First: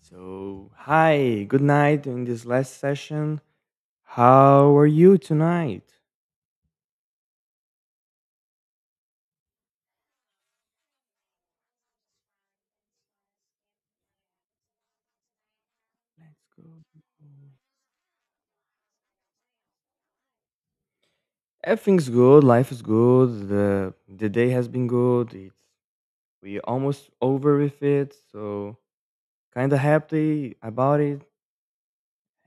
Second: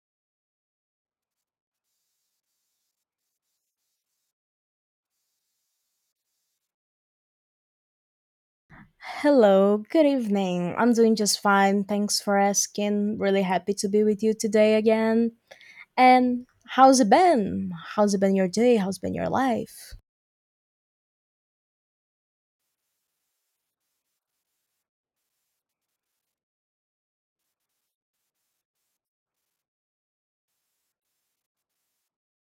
So, hi, good night. In this last session, how are you tonight? Hello, good evening. I'm doing just fine. Thanks for asking. Really happy to be with you today again. And Let's how's go. it been? How's it been your day? How's been your life? Everything's good. Life is good. The day has been good. It's we almost over with it, so kind of happy about it.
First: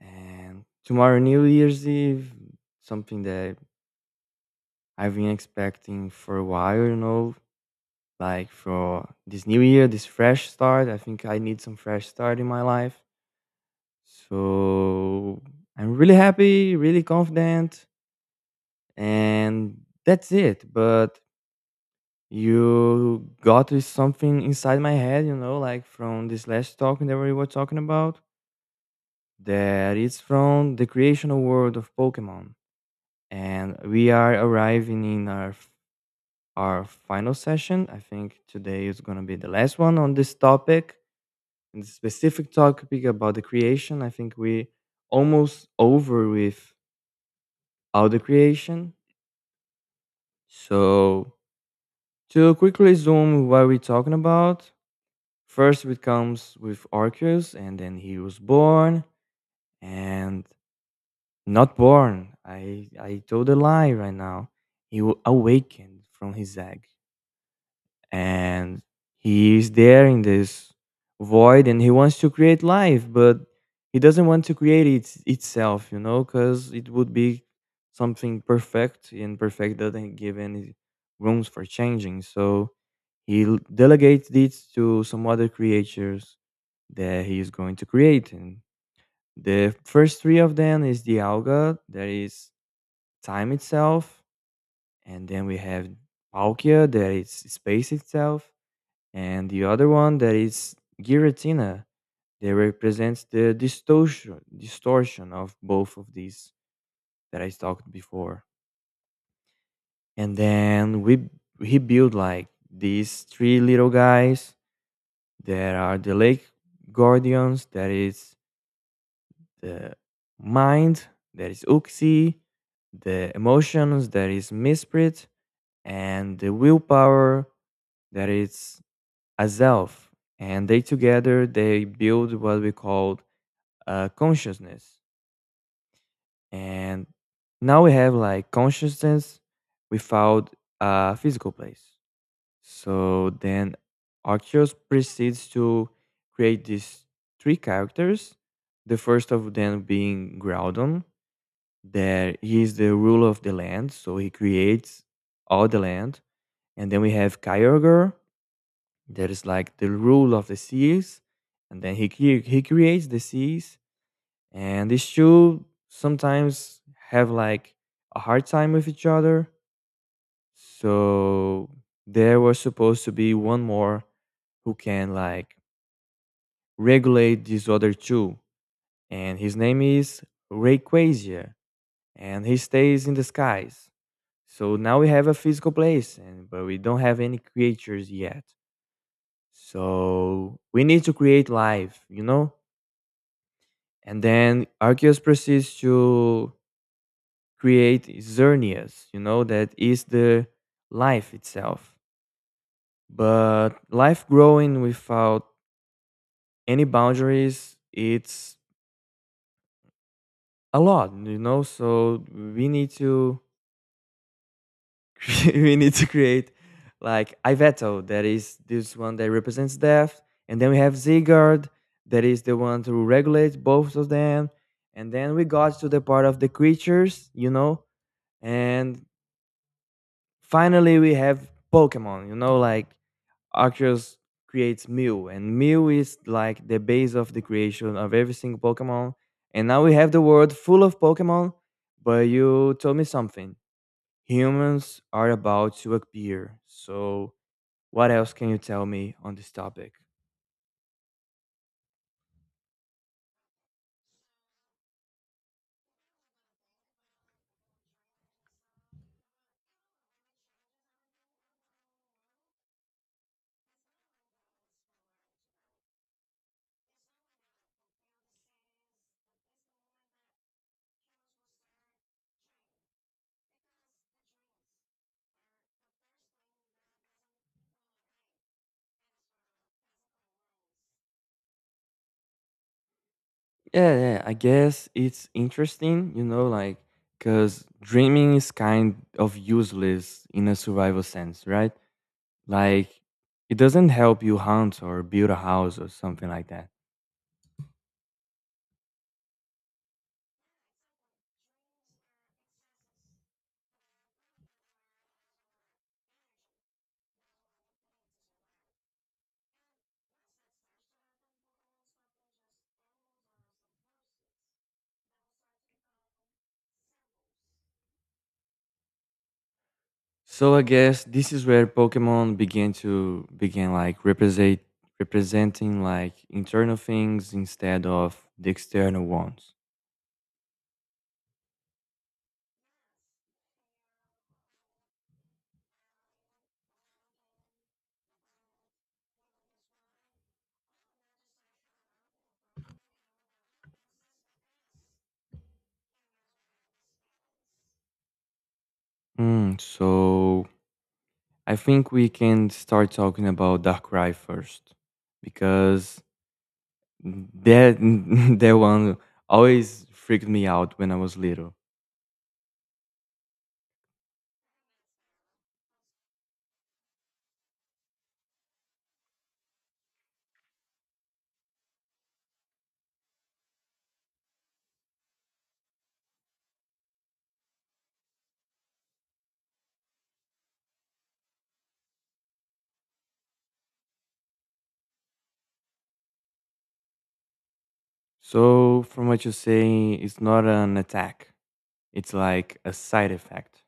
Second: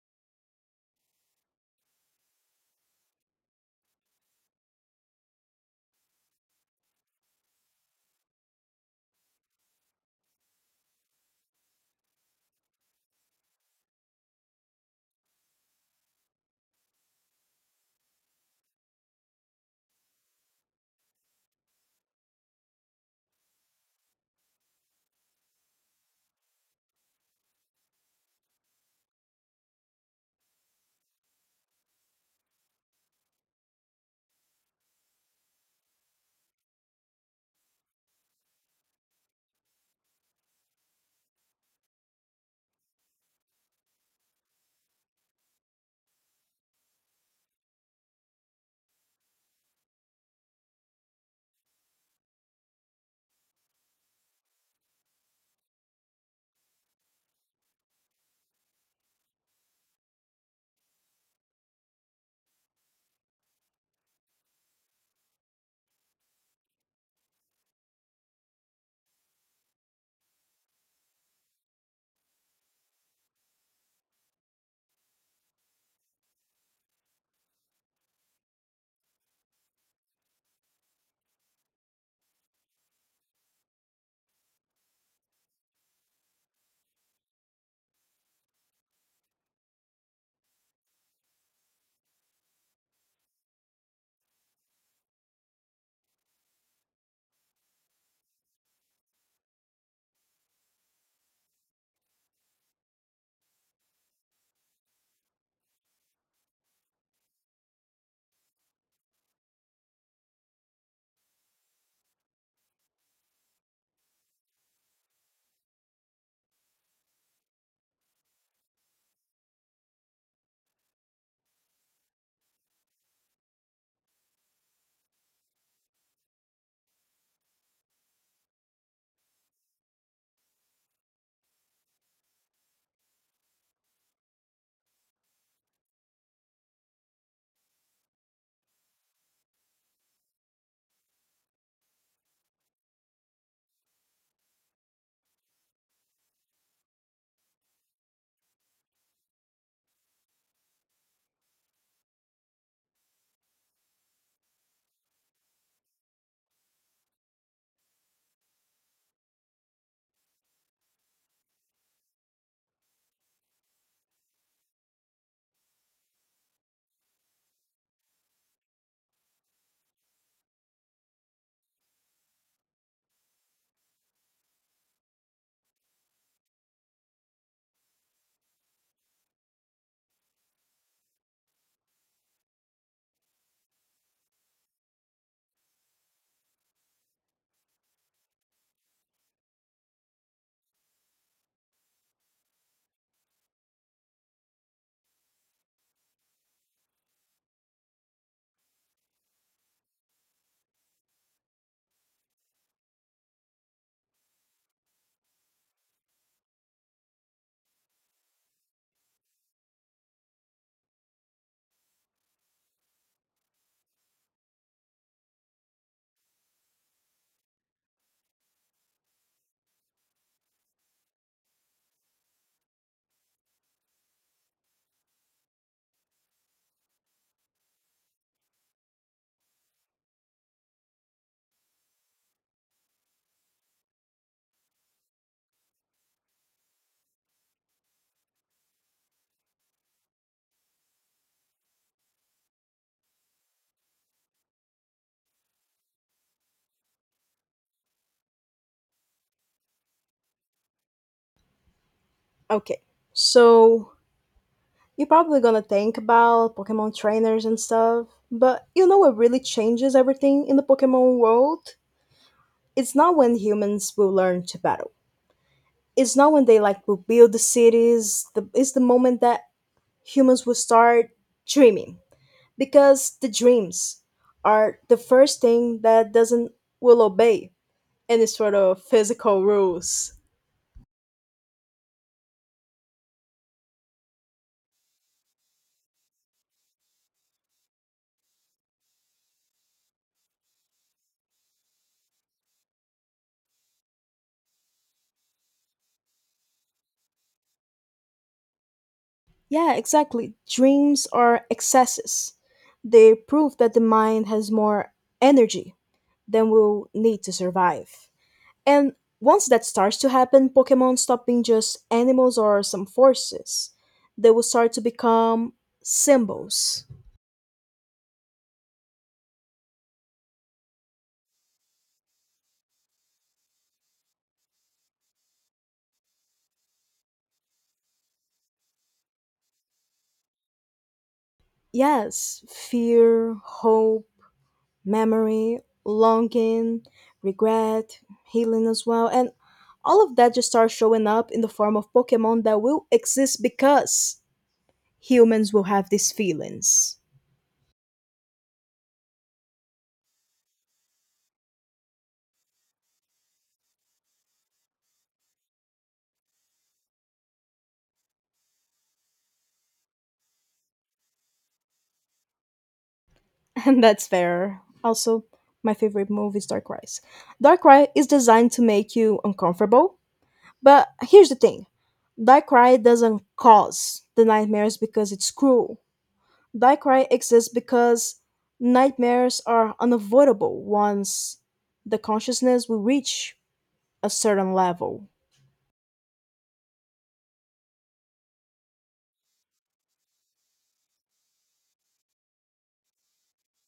And tomorrow, New Year's Eve, something that I've been expecting for a while. You know, like for this new year, this fresh start. I think I need some fresh start in my life. So I'm really happy, really confident, and that's it. But you got is something inside my head, you know, like from this last talk that we were talking about, that it's from the creational world of Pokemon. And we are arriving in our final session. I think today is gonna be the last one on this topic, and the specific topic about the creation. I think we almost over with audio creation. So, to quickly zoom what we're talking about, first it comes with Arceus, and then he was born and not born. I told a lie right now. He awakened from his egg. And he is there in this void, and he wants to create life, but he doesn't want to create it itself, you know, because it would be something perfect, and perfect doesn't give any rooms for changing. So he delegates it to some other creatures that he is going to create. And the first three of them is the alga that is time itself. And then we have Palkia, that is space itself. And the other one that is giratina, that represents the distortion of both of these that I talked before. And then we he built like these three little guys that are the lake guardians, that is the mind that is Uxie, the emotions that is Misprit, and the willpower that is Azelf. And they together they build what we call consciousness. And now we have like consciousness without a physical place. So then Arcturus proceeds to create these three characters. The first of them being Groudon, that he is the ruler of the land, so he creates all the land. And then we have Kyogre, that is like the rule of the seas. And then he, he creates the seas. And these two sometimes have like a hard time with each other, so there was supposed to be one more who can like regulate these other two, and his name is Rayquaza, and he stays in the skies. So now we have a physical place, and but we don't have any creatures yet. So we need to create life, you know. And then Arceus proceeds to create xerneas, you know, that is the life itself. But life growing without any boundaries, it's a lot, you know. So we need to we need to create like Iveto, that is this one that represents death. And then we have Zygarde, that is the one to regulate both of them. And then we got to the part of the creatures, you know, and finally we have Pokemon, you know, like Arceus creates Mew, and Mew is like the base of the creation of every single Pokemon. And now we have the world full of Pokemon, but you told me something. Humans are about to appear. So, what else can you tell me on this topic? Okay, so you're probably gonna think about Pokemon trainers and stuff, but you know what really changes everything in the Pokemon world? It's not when humans will learn to battle. It's not when they like will build the cities. The, it's the moment that humans will start dreaming. Because the dreams are the first thing that doesn't will obey any sort of physical rules. Yeah, yeah, I guess it's interesting, you know, like, because dreaming is kind of useless in a survival sense, right? Like, it doesn't help you hunt or build a house or something like that. Yeah, exactly. Dreams are excesses. They prove that the mind has more energy than will need to survive. And once that starts to happen, Pokemon stop being just animals or some forces. They will start to become symbols. So I guess this is where Pokemon began to begin like representing like internal things instead of the external ones. Yes, fear, hope, memory, longing, regret, healing as well. And all of that just starts showing up in the form of Pokemon that will exist because humans will have these feelings. Mm, so I think we can start talking about Darkrai first because that that one always freaked me out when I was little. And that's fair. Also, my favorite move is Darkrai. Darkrai is designed to make you uncomfortable. But here's the thing, Darkrai doesn't cause the nightmares because it's cruel. Darkrai exists because nightmares are unavoidable once the consciousness will reach a certain level. So from what you say, it's not an attack; it's like a side effect.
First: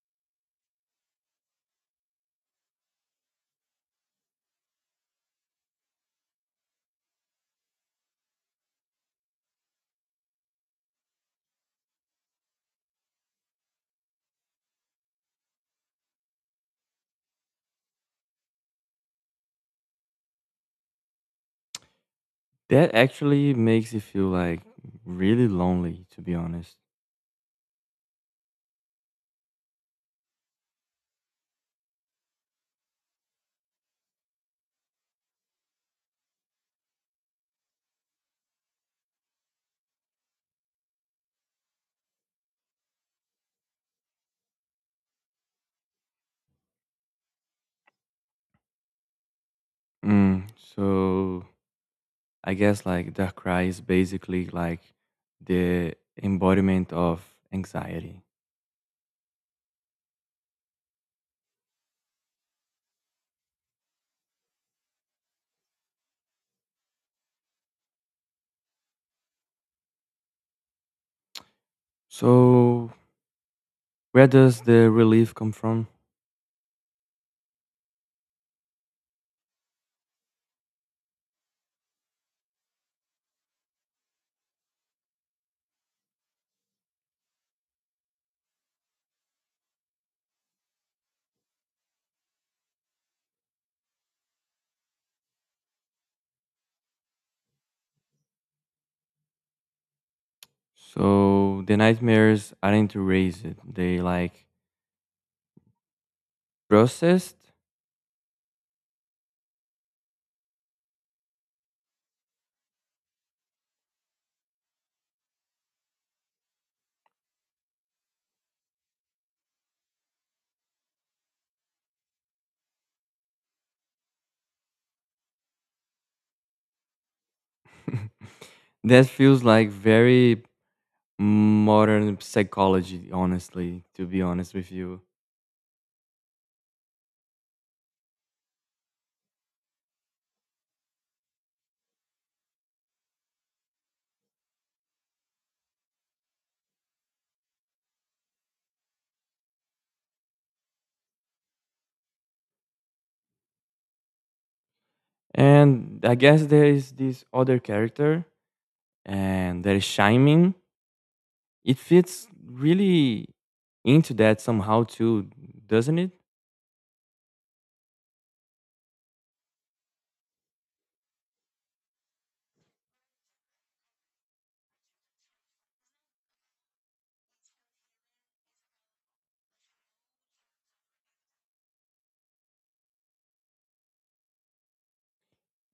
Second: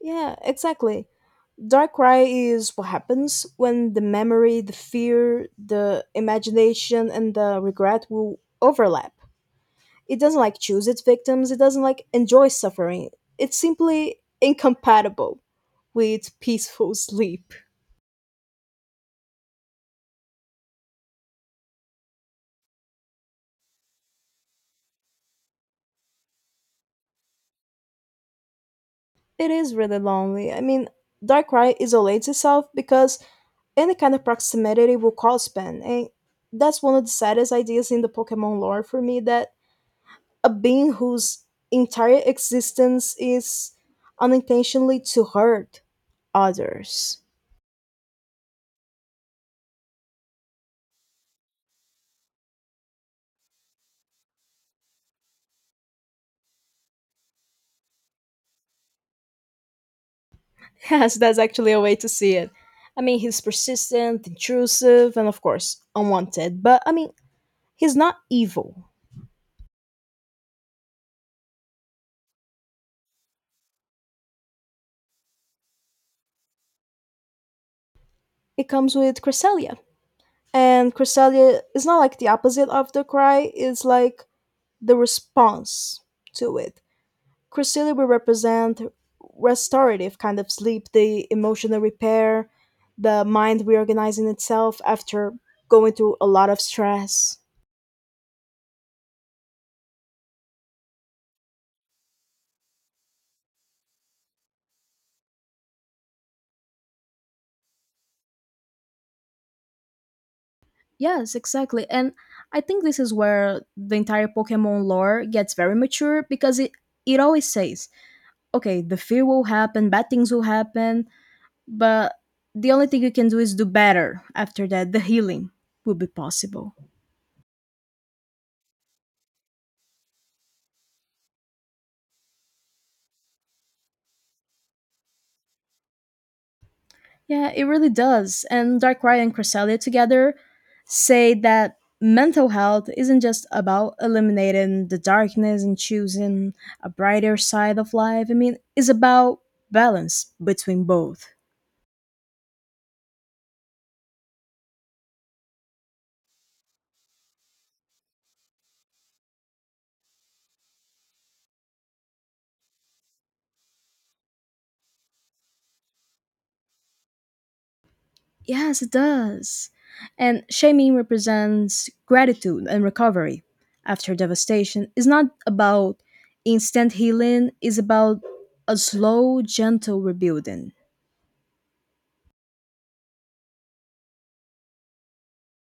Yeah, exactly. Darkrai is what happens when the memory, the fear, the imagination, and the regret will overlap. It doesn't like choose its victims, it doesn't like enjoy suffering. It's simply incompatible with peaceful sleep. That actually makes you feel like really lonely, to be honest. It is really lonely. I mean, Darkrai isolates itself because any kind of proximity will cause pain, and that's one of the saddest ideas in the Pokemon lore for me, that a being whose entire existence is unintentionally to hurt others. Mm, so I guess like the cry is basically like the embodiment of anxiety. Yes, that's actually a way to see it. I mean, he's persistent, intrusive, and of course, unwanted, but I mean, he's not evil. So where does the relief come from? It comes with Cresselia. And Cresselia is not like the opposite of the cry, it's like the response to it. Chrysili will represent restorative kind of sleep, the emotional repair, the mind reorganizing itself after going through a lot of stress. So the nightmares aren't erased; they like processed. Yes, exactly. And I think this is where the entire Pokemon lore gets very mature because it always says, okay, the fear will happen, bad things will happen, but the only thing you can do is do better after that. The healing will be possible. That feels like very modern psychology, honestly. To be honest with you. Yeah, it really does. And Darkrai and Cresselia together say that mental health isn't just about eliminating the darkness and choosing a brighter side of life. I mean, it's about balance between both. And I guess there is this other character, and there is Shining. It fits really into that somehow too, doesn't it? Yes, it does. And shaming represents gratitude and recovery after devastation. It's not about instant healing, it's about a slow, gentle rebuilding.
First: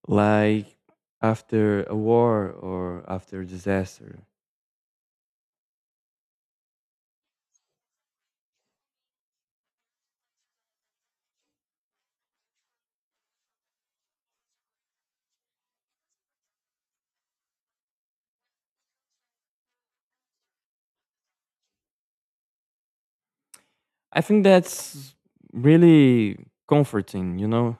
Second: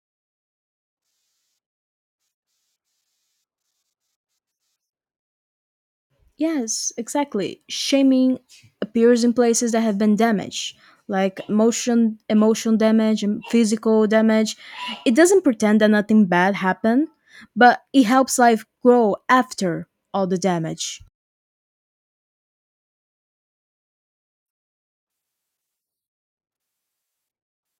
Like after a war or after a disaster. Yes, exactly. Shaming appears in places that have been damaged, like emotion, emotional damage, and physical damage. It doesn't pretend that nothing bad happened, but it helps life grow after all the damage. I think that's really comforting, you know?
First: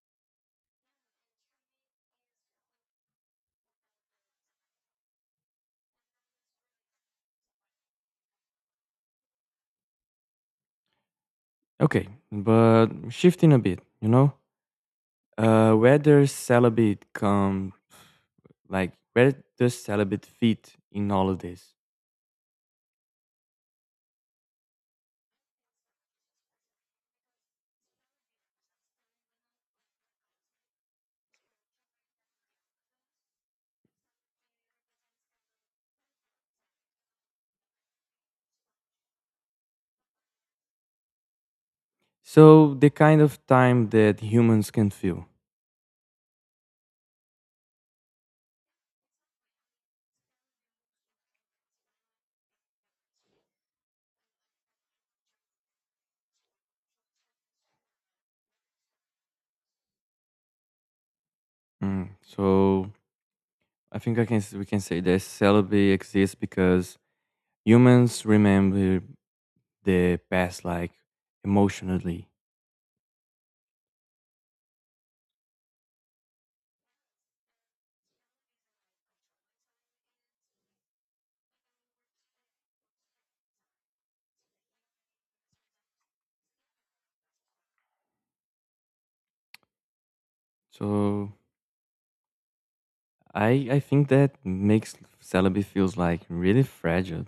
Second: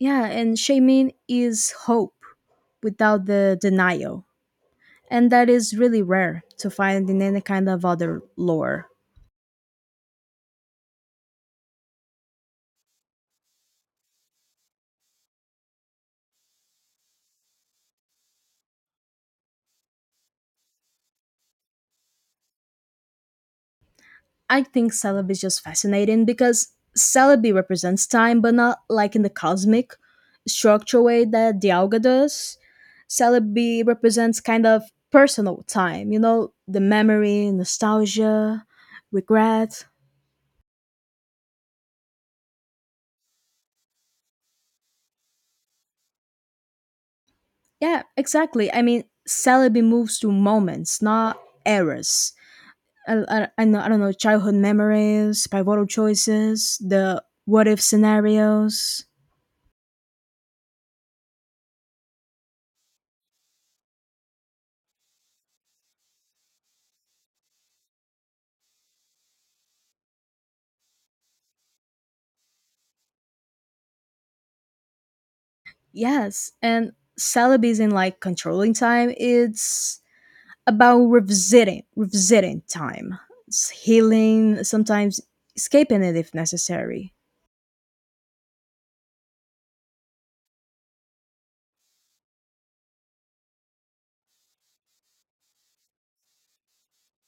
Yeah, and shaming is hope without the denial, and that is really rare to find in any kind of other lore. Okay, but shifting a bit, you know? Where does celibate come, like, where does celibate fit in all of this? I think Celebi is just fascinating because Celebi represents time, but not like in the cosmic structure way that Dialga does. Celebi represents kind of personal time, you know, the memory, nostalgia, regret. So the kind of time that humans can feel. Yeah, exactly. I mean, Celebi moves through moments, not eras. I don't know, childhood memories, pivotal choices, the what if scenarios. Mm, so I think I can we can say that celibacy exists because humans remember the past like emotionally. Yes, and Celebi isn't like controlling time. It's about revisiting time. It's healing, sometimes escaping it if necessary. So I think that makes celibacy feels like really fragile.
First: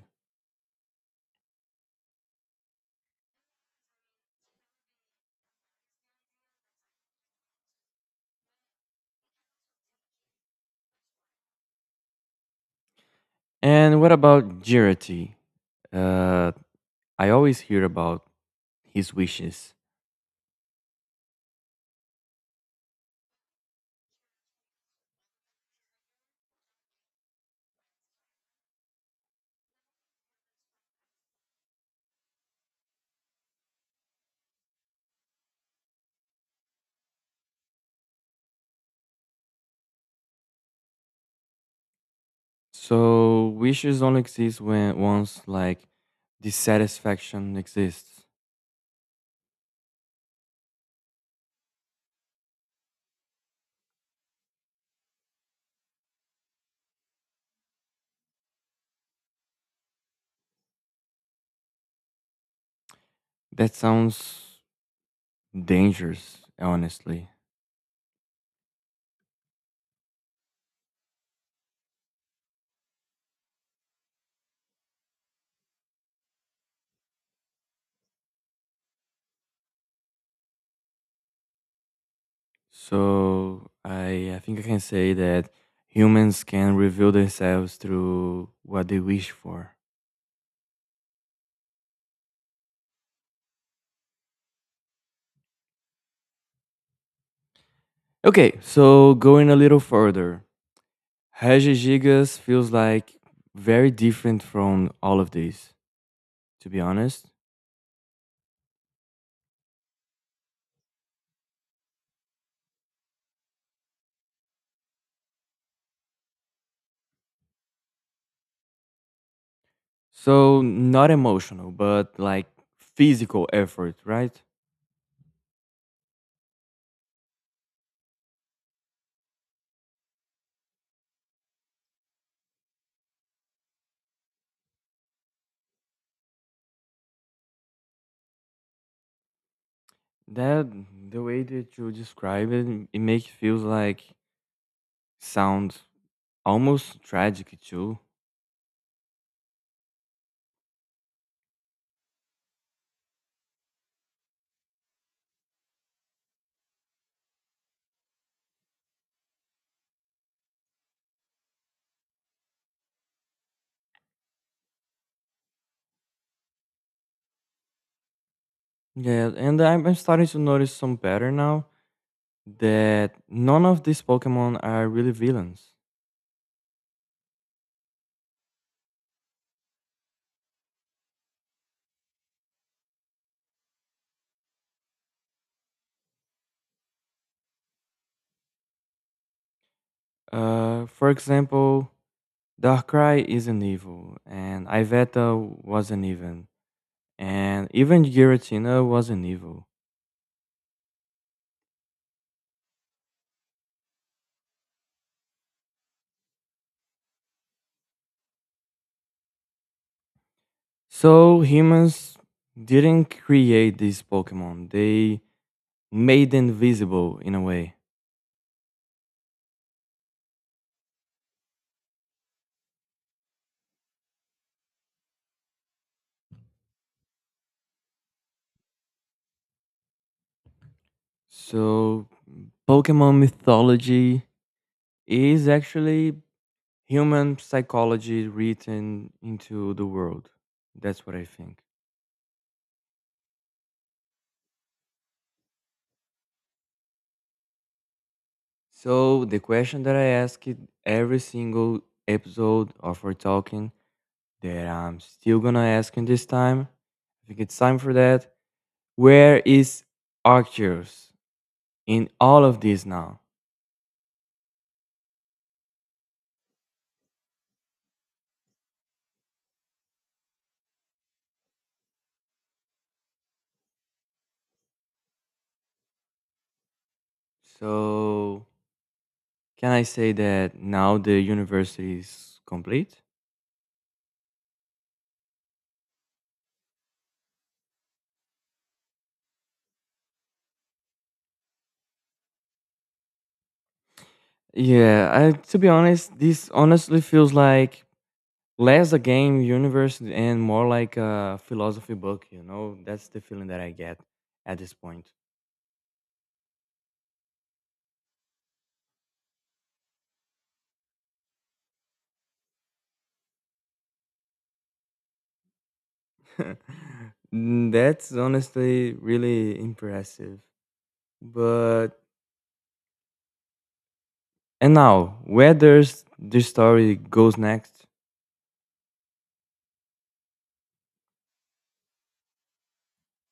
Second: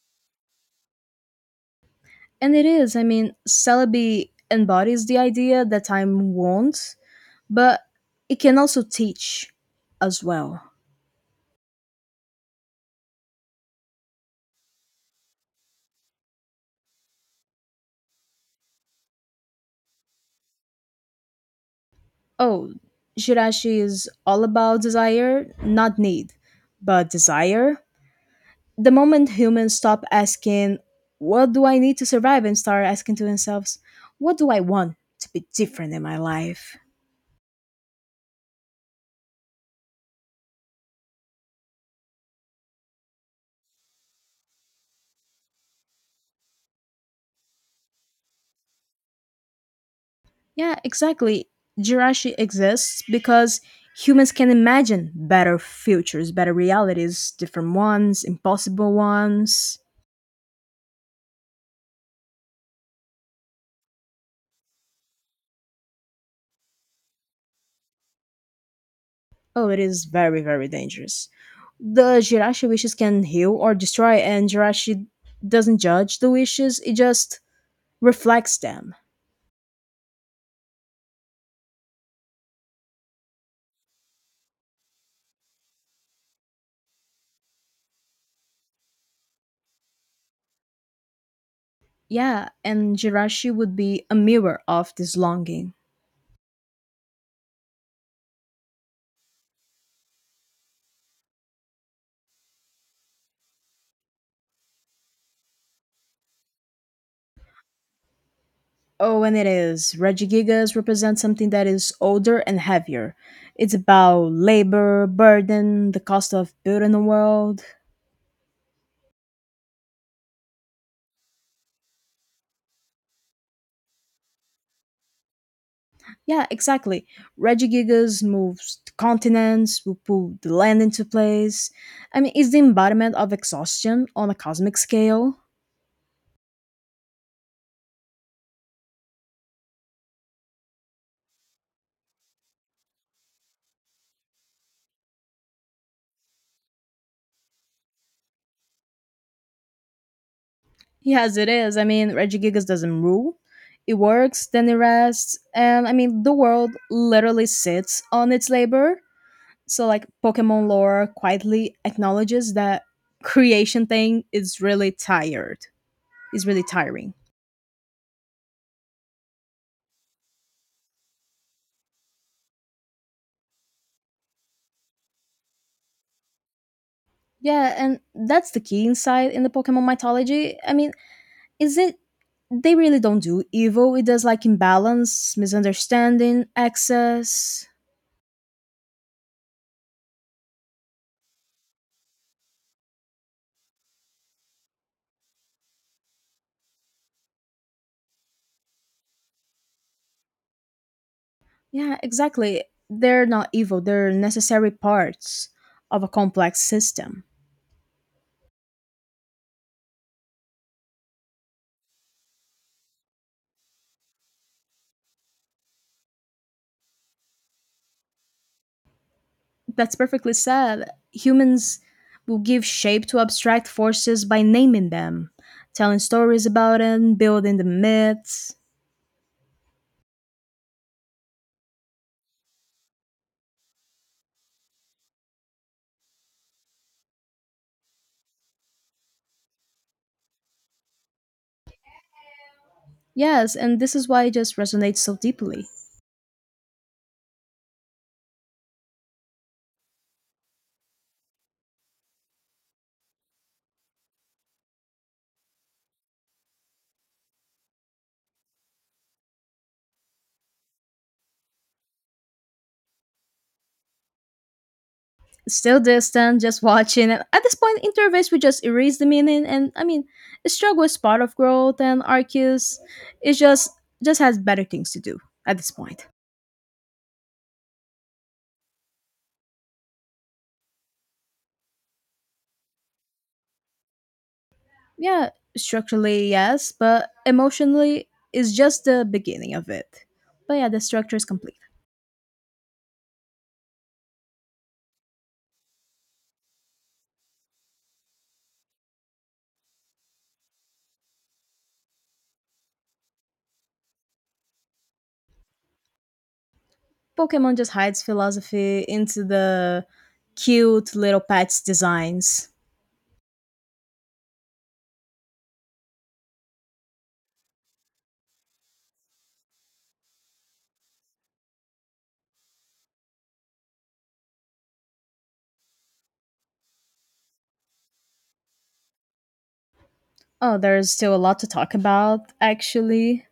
And it is. I mean, Celebi embodies the idea that time won't, but it can also teach as well. And what about Jirati? Uh, I always hear about his wishes. Oh, Shirashi is all about desire, not need, but desire. The moment humans stop asking, "What do I need to survive?" and start asking to themselves, "What do I want to be different in my life?" So wishes only exist when once like dissatisfaction exists. Yeah, exactly. Jirashi exists because humans can imagine better futures, better realities, different ones, impossible ones. That sounds dangerous, honestly. Oh, it is very, very dangerous. The Jirashi wishes can heal or destroy, and Jirashi doesn't judge the wishes, it just reflects them. So I think I can say that humans can reveal themselves through what they wish for. Yeah, and Jirashi would be a mirror of this longing. Okay, so going a little further, Regis Gigas feels like very different from all of these, to be honest. Oh, and it is. Regigigas represent something that is older and heavier. It's about labor, burden, the cost of building a world. So not emotional, but like physical effort, right? Yeah, exactly. Regigigas moves continents, will pull the land into place. I mean, it's the embodiment of exhaustion on a cosmic scale. That the way that you describe it, it makes feels like sound almost tragic too. Yes, it is. I mean, Reggie Gigas doesn't rule. It works, then it rests, and I mean, the world literally sits on its labor. So, like, Pokemon lore quietly acknowledges that creation thing is really tired, is really tiring. Yeah, and I'm starting to notice some pattern now that none of these Pokemon are really villains. Yeah, and that's the key insight in the Pokemon mythology. I mean, is it they really don't do evil, it does like imbalance, misunderstanding, excess. For example, Darkrai isn't evil, and Iveta wasn't even, and even Giratina wasn't evil. Yeah, exactly. They're not evil, they're necessary parts of a complex system. So humans didn't create these Pokemon; they made them visible in a way. That's perfectly said. Humans will give shape to abstract forces by naming them, telling stories about them, building the myths. So Pokemon mythology is actually human psychology written into the world. That's what I think. Yes, and this is why it just resonates so deeply. So the question that I ask it every single episode of our talking that I'm still gonna ask in this time. I think it's time for that. Where is Arcturus in all of this now? Still distant, just watching. And at this point, interface we just erase the meaning, and I mean, struggle is part of growth, and Arceus, it just has better things to do at this point. So can I say that now the university is complete? Yeah, structurally, yes, but emotionally is just the beginning of it. But yeah, the structure is complete. Yeah, I, to be honest, this honestly feels like less a game universe and more like a philosophy book, you know, that's the feeling that I get at this point. Pokemon just hides philosophy into the cute little pets designs. Mm, that's honestly really impressive, but and now where does this story goes next? Oh, there's still a lot to talk about, actually.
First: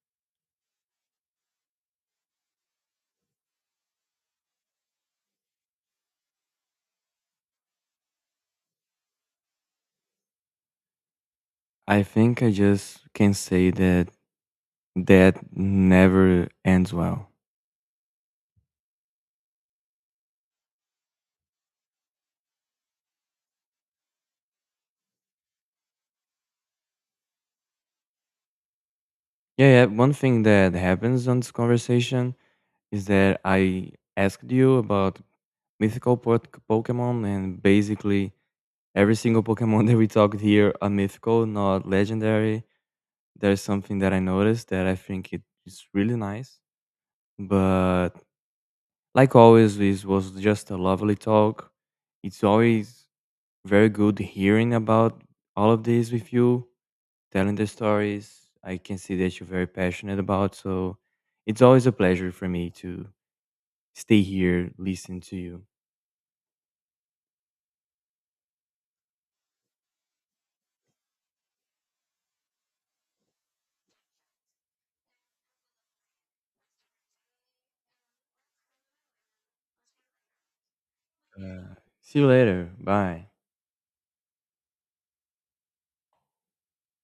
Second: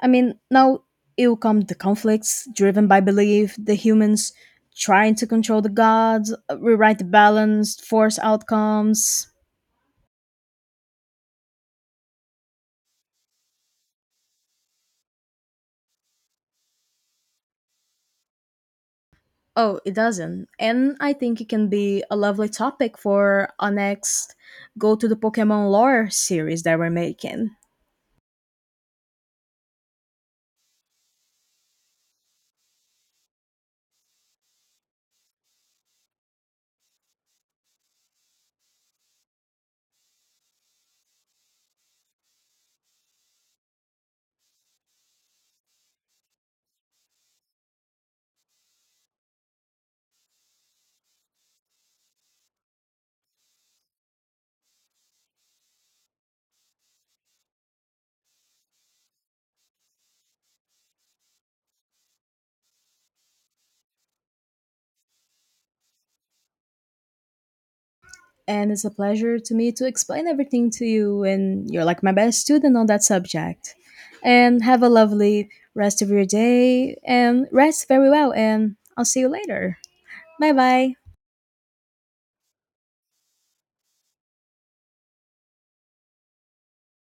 I mean, now it'll come the conflicts driven by belief, the humans trying to control the gods, rewrite the balance, force outcomes. I think I just can say that that never ends well. Oh, it doesn't. And I think it can be a lovely topic for our next Go to the Pokemon Lore series that we're making. Yeah, yeah, one thing that happens on this conversation is that I asked you about mythical po- pokemon, and basically every single Pokemon that we talked here are mythical, not legendary. There's something that I noticed that I think it is really nice. But like always, this was just a lovely talk. It's always very good hearing about all of this with you, telling the stories. I can see that you're very passionate about. So it's always a pleasure for me to stay here, listen to you. And it's a pleasure to me to explain everything to you, and you're like my best student on that subject. And have a lovely rest of your day, and rest very well, and I'll see you later. Bye bye. Uh, See you later. Bye.